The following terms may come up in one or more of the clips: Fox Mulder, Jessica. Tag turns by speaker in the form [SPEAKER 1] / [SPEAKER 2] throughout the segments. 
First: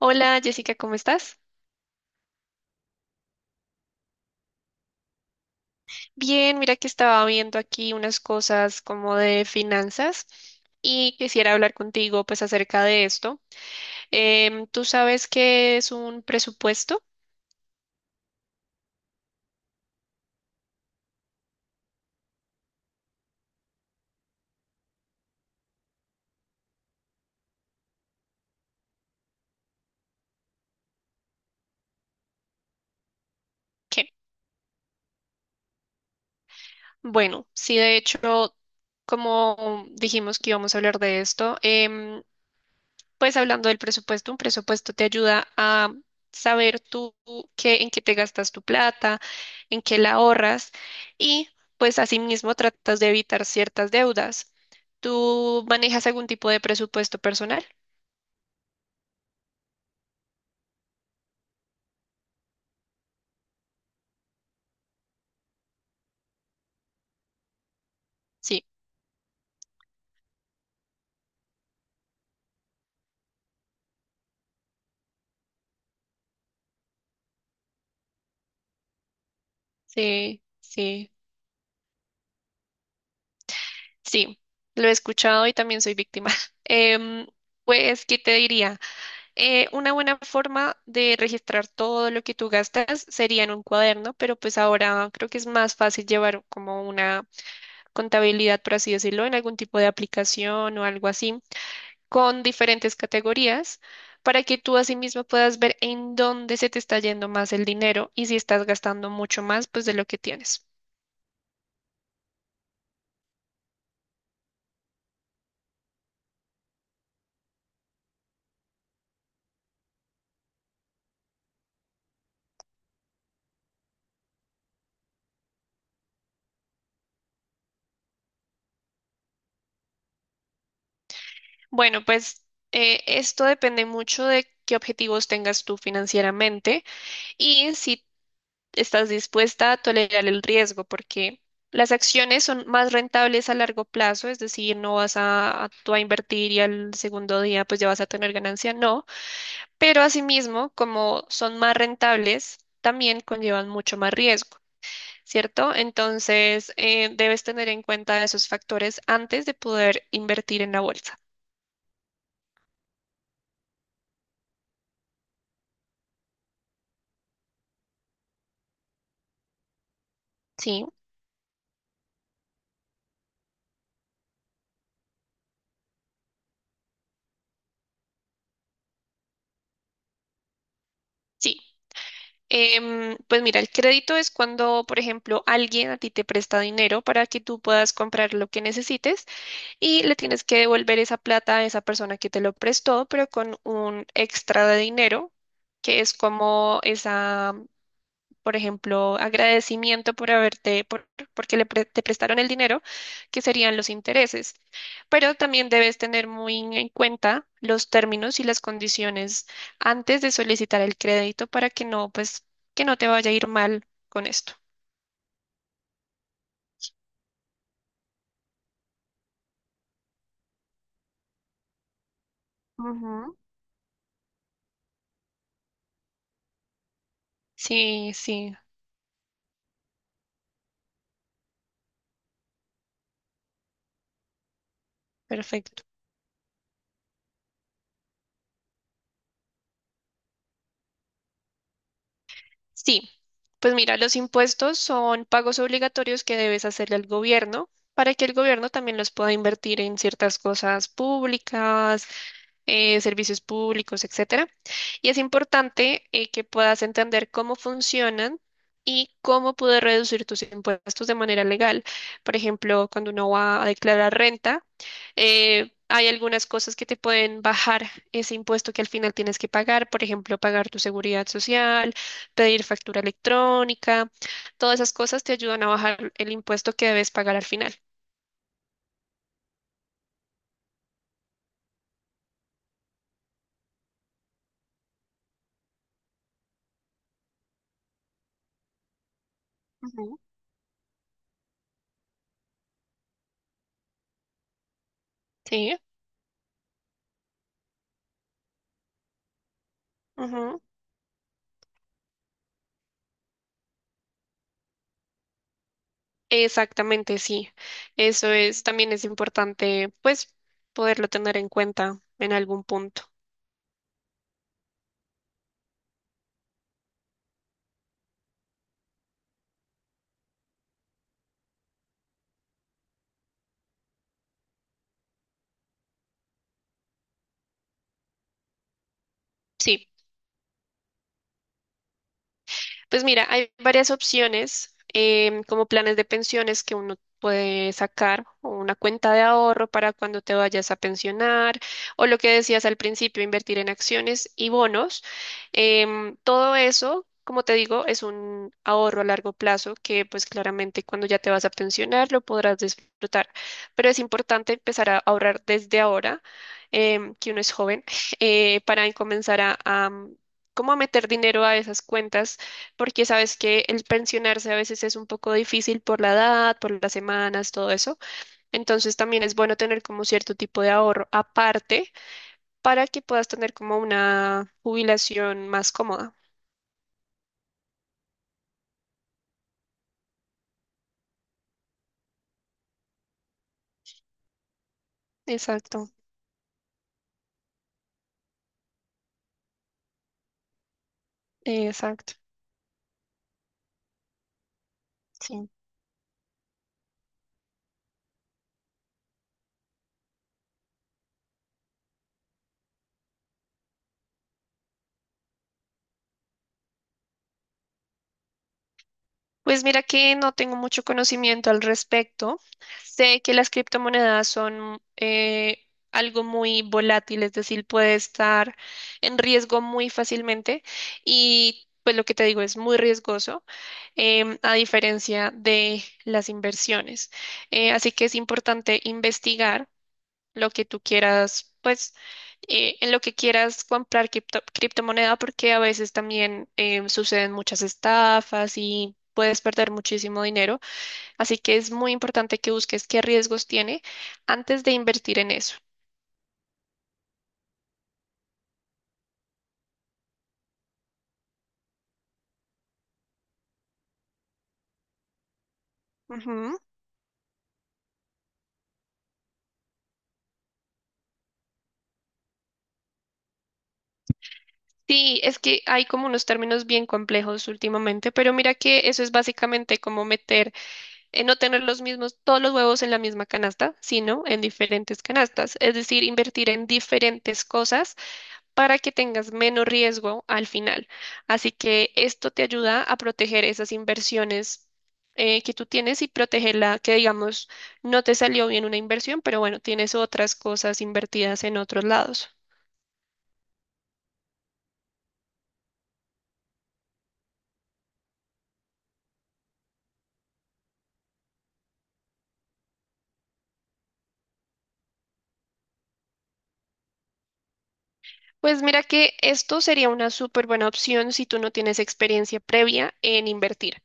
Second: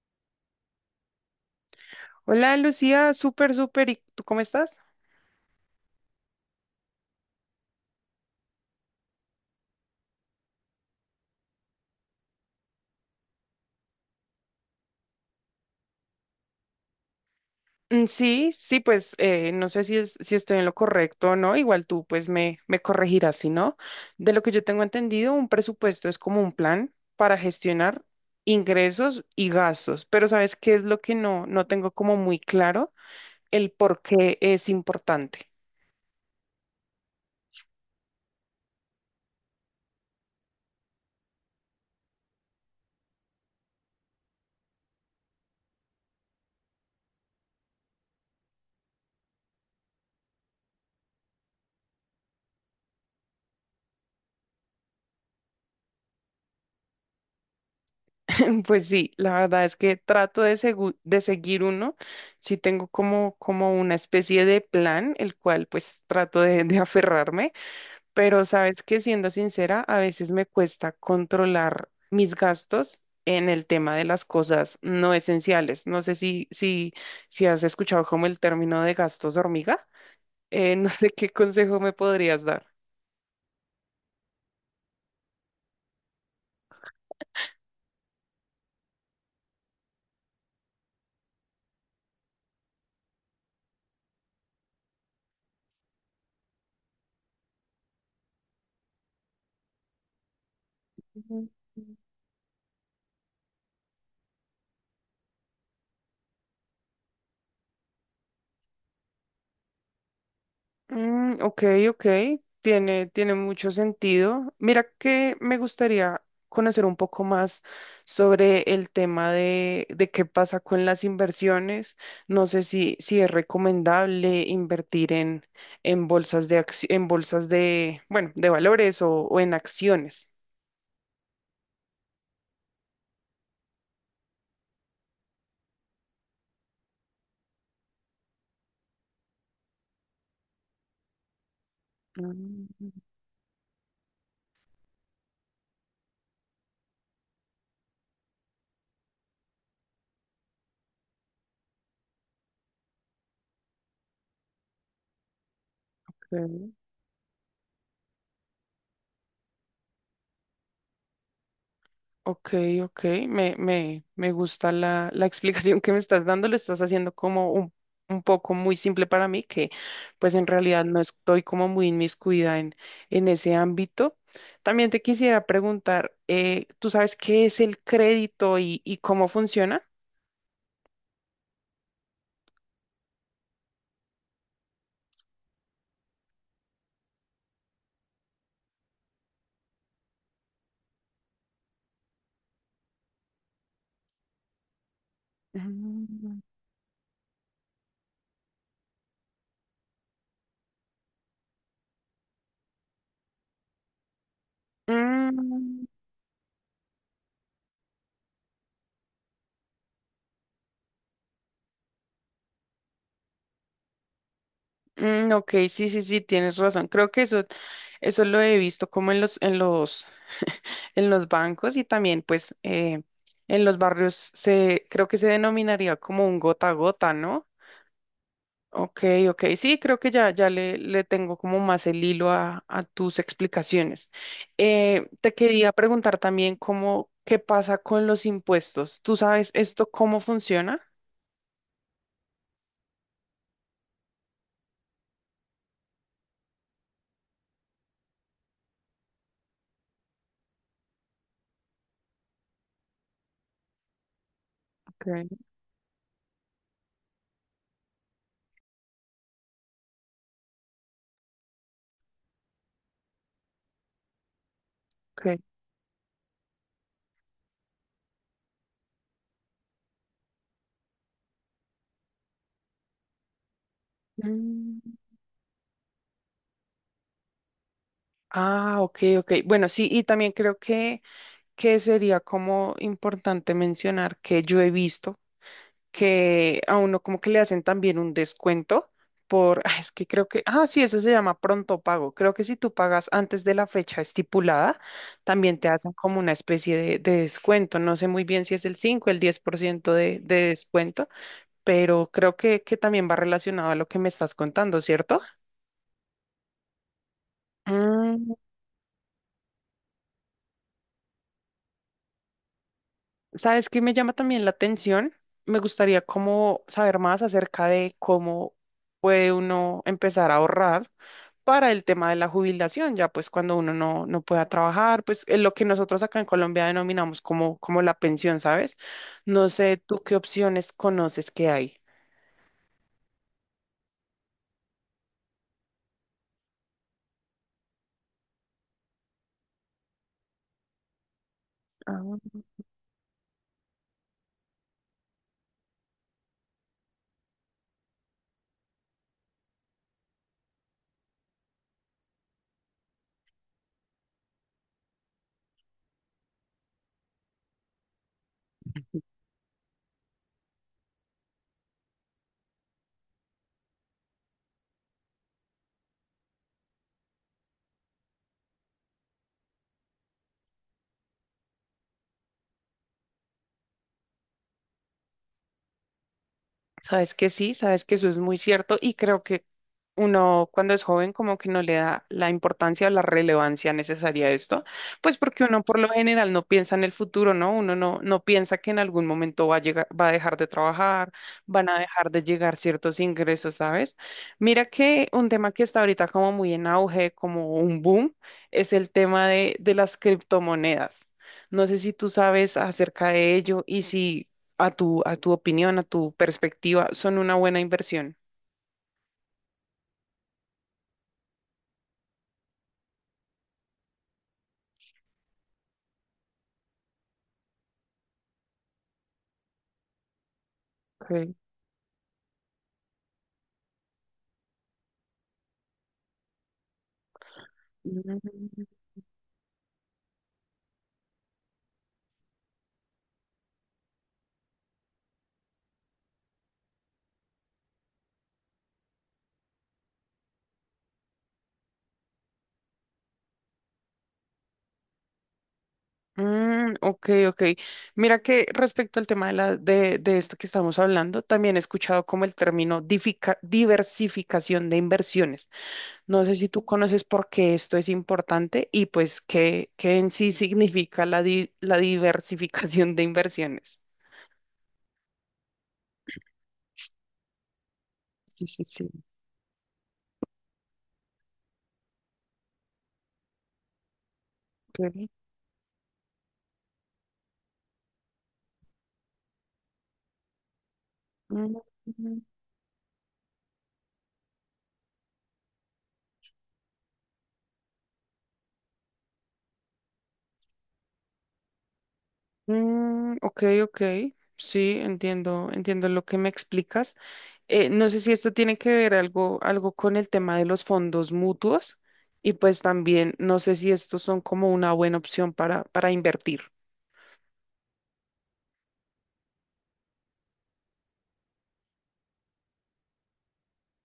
[SPEAKER 1] Hola Jessica, ¿cómo estás?
[SPEAKER 2] Hola Lucía, súper, súper. ¿Y tú cómo estás?
[SPEAKER 1] Bien, mira que estaba viendo aquí unas cosas como de finanzas y quisiera hablar contigo pues acerca de esto. ¿Tú sabes qué es un presupuesto?
[SPEAKER 2] Mm, sí, sí, pues no sé si estoy en lo correcto o no. Igual tú pues me corregirás, si no. De lo que yo tengo entendido, un presupuesto es como un plan para gestionar ingresos y gastos. Pero ¿sabes qué es lo que no tengo como muy claro? El por
[SPEAKER 1] ¿Qué?
[SPEAKER 2] qué es importante.
[SPEAKER 1] Bueno, sí, de hecho, como dijimos que íbamos a hablar de esto, pues hablando del presupuesto, un presupuesto te ayuda a saber tú qué, en qué te gastas tu plata, en qué la ahorras y pues asimismo tratas de evitar ciertas deudas. ¿Tú manejas algún tipo de presupuesto personal?
[SPEAKER 2] Pues sí, la verdad es que trato de seguir uno. Sí tengo como, como una especie de plan, el cual pues trato de aferrarme. Pero
[SPEAKER 1] Sí,
[SPEAKER 2] sabes que siendo sincera, a veces me cuesta controlar mis gastos en el tema de las cosas no esenciales. No sé si has escuchado como el término de gastos hormiga.
[SPEAKER 1] sí,
[SPEAKER 2] No sé
[SPEAKER 1] sí,
[SPEAKER 2] qué consejo me podrías dar.
[SPEAKER 1] sí. Lo he escuchado y también soy víctima. Em, pues, ¿qué te diría? Una buena forma de registrar todo lo que tú gastas sería en un cuaderno, pero pues ahora creo que es más fácil llevar como una contabilidad, por así decirlo, en algún tipo de aplicación o algo así,
[SPEAKER 2] Ujú.
[SPEAKER 1] con diferentes categorías, para que tú asimismo puedas ver en dónde se te está yendo más el dinero y si estás gastando mucho más, pues de lo que tienes.
[SPEAKER 2] Mm, ok, ok, tiene mucho sentido. Mira que me gustaría conocer un poco más sobre el tema de qué pasa con las inversiones. No sé si es recomendable invertir en bolsas de, bueno, de valores o en acciones.
[SPEAKER 1] Bueno, pues esto depende mucho de qué objetivos tengas tú financieramente y si estás dispuesta a tolerar el riesgo, porque las acciones son más
[SPEAKER 2] Mm,
[SPEAKER 1] rentables a largo plazo, es decir, no vas tú a invertir y al segundo día pues ya vas a tener ganancia, no, pero asimismo, como son más rentables, también conllevan mucho más riesgo, ¿cierto? Entonces,
[SPEAKER 2] ok.
[SPEAKER 1] debes tener en cuenta esos factores antes de poder invertir en la bolsa.
[SPEAKER 2] Ok, ok, me gusta la explicación que me estás dando, lo estás haciendo como un poco muy simple para mí, que pues en realidad
[SPEAKER 1] Sí,
[SPEAKER 2] no estoy como muy inmiscuida en ese ámbito. También te quisiera preguntar, ¿tú sabes qué es el crédito y cómo funciona?
[SPEAKER 1] sí. Pues mira, el crédito es cuando, por ejemplo, alguien a ti te presta dinero para que tú puedas comprar lo que necesites y le tienes que devolver esa plata a esa persona que te lo prestó, pero con un extra de dinero, que es
[SPEAKER 2] Mm.
[SPEAKER 1] como esa, por ejemplo, agradecimiento por haberte, porque te prestaron el dinero, que serían los intereses. Pero también
[SPEAKER 2] Mm,
[SPEAKER 1] debes tener muy en cuenta los términos y las condiciones antes de solicitar el crédito para que no, pues, que no te vaya a ir mal con esto.
[SPEAKER 2] mm, ok, sí, sí, sí, tienes razón. Creo que eso lo he visto como en los bancos y también pues
[SPEAKER 1] Ujú.
[SPEAKER 2] en los barrios creo que se denominaría como un gota a gota, ¿no?
[SPEAKER 1] Sí, sí,
[SPEAKER 2] Ok, ok, sí, creo que ya le tengo como más el hilo a tus explicaciones. Te quería
[SPEAKER 1] perfecto.
[SPEAKER 2] preguntar también qué pasa con los impuestos. ¿Tú sabes esto cómo funciona?
[SPEAKER 1] Sí, pues mira, los impuestos son pagos obligatorios que debes hacerle al gobierno para que el gobierno también los pueda invertir en ciertas cosas públicas, servicios públicos, etcétera. Y es
[SPEAKER 2] Okay,
[SPEAKER 1] importante, que puedas entender cómo funcionan y cómo poder reducir tus impuestos de manera legal. Por ejemplo, cuando uno va a declarar renta,
[SPEAKER 2] okay.
[SPEAKER 1] hay algunas cosas que te pueden bajar ese impuesto que al final tienes que pagar, por ejemplo, pagar tu seguridad social, pedir factura electrónica, todas
[SPEAKER 2] Mm.
[SPEAKER 1] esas cosas te ayudan a bajar el impuesto que debes pagar al final.
[SPEAKER 2] Ah, ok, ok. Bueno, sí, y también creo que sería como importante mencionar que yo he visto que a uno como que le hacen también un descuento es que
[SPEAKER 1] Ujú.
[SPEAKER 2] creo que, sí, eso se llama pronto pago. Creo que si tú pagas antes de la fecha estipulada, también te
[SPEAKER 1] Sí.
[SPEAKER 2] hacen como una especie de descuento. No sé muy bien si es el 5 el 10% de descuento, pero creo que también va relacionado a lo que me estás contando, ¿cierto?
[SPEAKER 1] Exactamente, sí. Eso
[SPEAKER 2] Mm,
[SPEAKER 1] es, también es importante, pues, poderlo tener en cuenta en algún punto.
[SPEAKER 2] ¿Sabes qué me llama también la atención? Me gustaría como saber más acerca de cómo puede uno empezar a ahorrar para el tema de la jubilación, ya pues cuando uno no pueda trabajar, pues es lo que nosotros acá en Colombia denominamos como la pensión, ¿sabes? No sé,
[SPEAKER 1] Sí.
[SPEAKER 2] ¿tú qué opciones conoces que hay?
[SPEAKER 1] Pues mira, hay varias opciones, como planes de pensiones que uno puede sacar, o una cuenta de ahorro para cuando te vayas a pensionar,
[SPEAKER 2] Ah,
[SPEAKER 1] o lo que decías al principio, invertir en acciones y bonos. Todo eso, como te digo, es un ahorro a largo plazo que pues claramente cuando ya te vas a pensionar lo podrás disfrutar. Pero es importante empezar a ahorrar desde ahora, que uno es joven, para comenzar a, como a meter dinero a esas cuentas porque sabes que el pensionarse a veces es un poco difícil por la edad, por las semanas, todo eso. Entonces también es bueno tener como cierto tipo de ahorro aparte para que puedas tener como una jubilación más cómoda.
[SPEAKER 2] sabes que sí, sabes que eso es muy cierto y creo que uno cuando es joven como que no le da la importancia o la relevancia necesaria a esto, pues porque uno por lo
[SPEAKER 1] Exacto,
[SPEAKER 2] general no piensa en el futuro, ¿no? Uno no piensa que en algún momento va a llegar, va a dejar de trabajar, van a dejar
[SPEAKER 1] exacto.
[SPEAKER 2] de llegar ciertos ingresos, ¿sabes? Mira que un
[SPEAKER 1] Sí.
[SPEAKER 2] tema que está ahorita como muy en auge, como un boom, es el tema de las criptomonedas. No sé si tú sabes acerca de ello y si a tu opinión, a tu perspectiva, son una buena inversión.
[SPEAKER 1] Pues mira que no tengo mucho conocimiento al respecto. Sé que las criptomonedas son, algo muy volátil, es decir, puede estar en riesgo muy fácilmente
[SPEAKER 2] Okay.
[SPEAKER 1] y pues lo que te digo es muy riesgoso, a diferencia de las inversiones. Así que es
[SPEAKER 2] Mm,
[SPEAKER 1] importante investigar lo que tú quieras, pues en lo que quieras comprar criptomoneda, porque a veces también suceden muchas estafas y puedes perder muchísimo dinero. Así que es muy importante que busques qué riesgos tiene antes de invertir en eso.
[SPEAKER 2] mm, ok, ok. Mira que respecto al tema de esto que estamos hablando, también he escuchado como el término diversificación de inversiones. No sé si
[SPEAKER 1] Ujú.
[SPEAKER 2] tú conoces por qué esto es importante y pues qué en sí significa la diversificación de inversiones.
[SPEAKER 1] Sí, es que hay como unos términos bien complejos últimamente, pero
[SPEAKER 2] Sí,
[SPEAKER 1] mira
[SPEAKER 2] sí, sí.
[SPEAKER 1] que eso es básicamente como meter, no tener los mismos, todos los huevos en la misma canasta, sino en diferentes
[SPEAKER 2] Ok.
[SPEAKER 1] canastas, es decir, invertir en diferentes cosas para que tengas menos riesgo al final. Así que
[SPEAKER 2] Mm,
[SPEAKER 1] esto te ayuda a proteger esas inversiones, que tú tienes y protegerla, que digamos, no te salió bien una inversión, pero bueno, tienes otras cosas invertidas en otros lados.
[SPEAKER 2] mm, ok, ok. Sí, entiendo, entiendo lo que me explicas. No sé si esto tiene que ver algo con el tema de los fondos mutuos y pues también no sé si estos son como una buena opción para invertir.
[SPEAKER 1] Pues mira que esto sería una súper buena opción si tú no tienes experiencia previa en invertir.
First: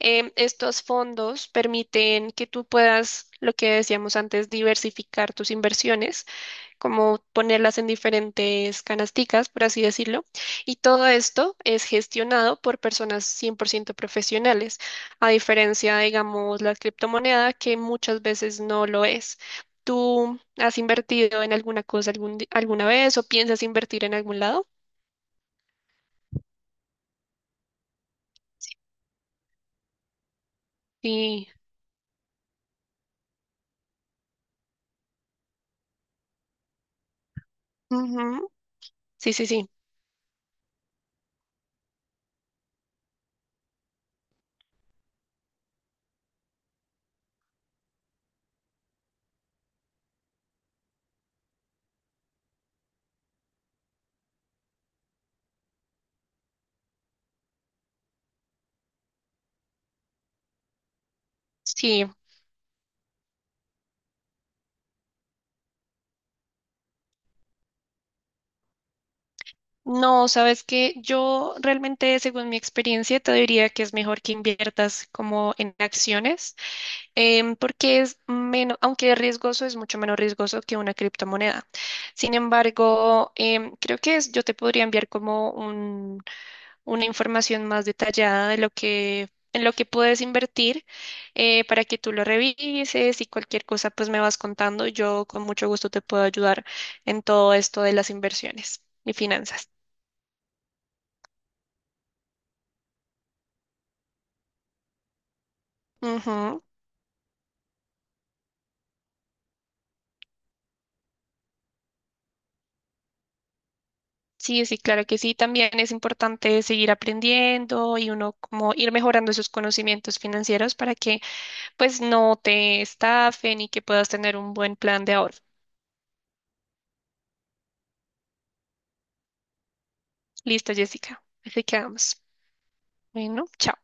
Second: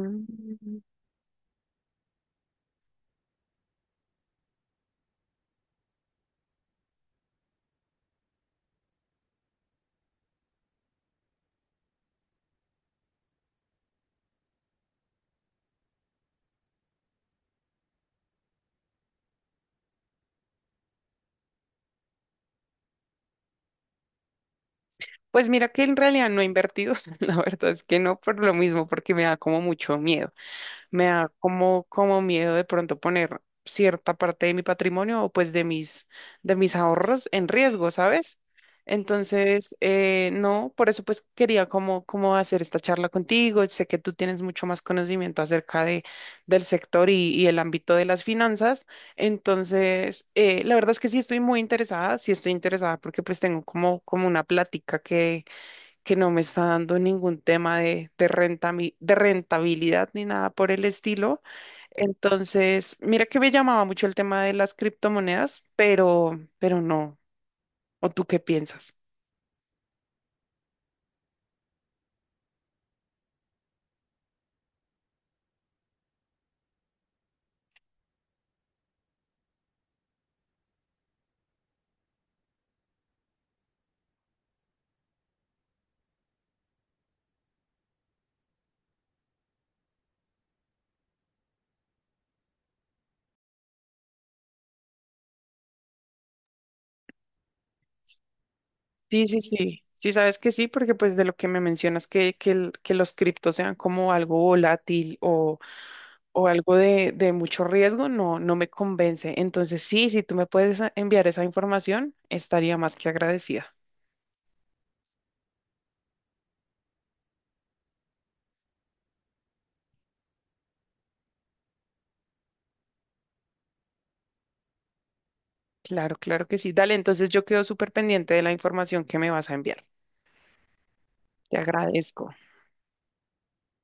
[SPEAKER 1] Estos fondos permiten que tú puedas, lo que decíamos antes, diversificar tus inversiones como ponerlas en diferentes canasticas, por así decirlo. Y todo esto es gestionado por personas 100% profesionales, a diferencia, digamos, la criptomoneda, que muchas veces no lo es. ¿Tú has invertido en alguna cosa alguna vez o piensas invertir en algún lado?
[SPEAKER 2] Pues mira que en realidad no he invertido, la verdad es que no por lo mismo, porque me da como mucho miedo. Me da
[SPEAKER 1] Sí.
[SPEAKER 2] como miedo de pronto poner cierta parte de mi patrimonio o pues de mis ahorros en riesgo, ¿sabes?
[SPEAKER 1] Ujú. Sí, sí, sí.
[SPEAKER 2] Entonces, no, por eso pues quería como hacer esta charla contigo. Sé que tú tienes mucho más conocimiento acerca del sector y el ámbito de las finanzas. Entonces, la verdad es que sí estoy muy interesada, sí estoy interesada porque pues tengo como una plática que no me está dando ningún tema de rentabilidad ni nada por el estilo.
[SPEAKER 1] Sí.
[SPEAKER 2] Entonces, mira que me llamaba mucho el tema de las criptomonedas, pero no. ¿O tú qué piensas?
[SPEAKER 1] No, sabes que yo realmente, según mi experiencia, te diría que es mejor que inviertas como en acciones, porque es menos, aunque es riesgoso, es mucho menos riesgoso que una criptomoneda. Sin embargo, creo que es, yo te podría enviar como una información más detallada de lo que, en lo que puedes invertir, para que tú lo revises y cualquier cosa, pues me vas contando. Yo con mucho gusto te puedo ayudar en todo esto de las inversiones y
[SPEAKER 2] Sí, sí,
[SPEAKER 1] finanzas.
[SPEAKER 2] sí. Sí, sabes que sí, porque pues de lo que me mencionas, que los criptos sean como algo volátil o
[SPEAKER 1] Ujú.
[SPEAKER 2] algo de mucho riesgo, no, no me convence. Entonces, sí, si tú me puedes enviar esa información, estaría más que agradecida.
[SPEAKER 1] Sí, sí, claro que sí. También es importante seguir aprendiendo y uno como ir mejorando esos conocimientos financieros para que pues no te estafen y que puedas tener un buen plan de ahorro.
[SPEAKER 2] Claro, claro que sí. Dale, entonces yo quedo súper pendiente de la información que me vas a enviar.
[SPEAKER 1] Listo, Jessica.
[SPEAKER 2] Te
[SPEAKER 1] Así quedamos.
[SPEAKER 2] agradezco.
[SPEAKER 1] Bueno, chao.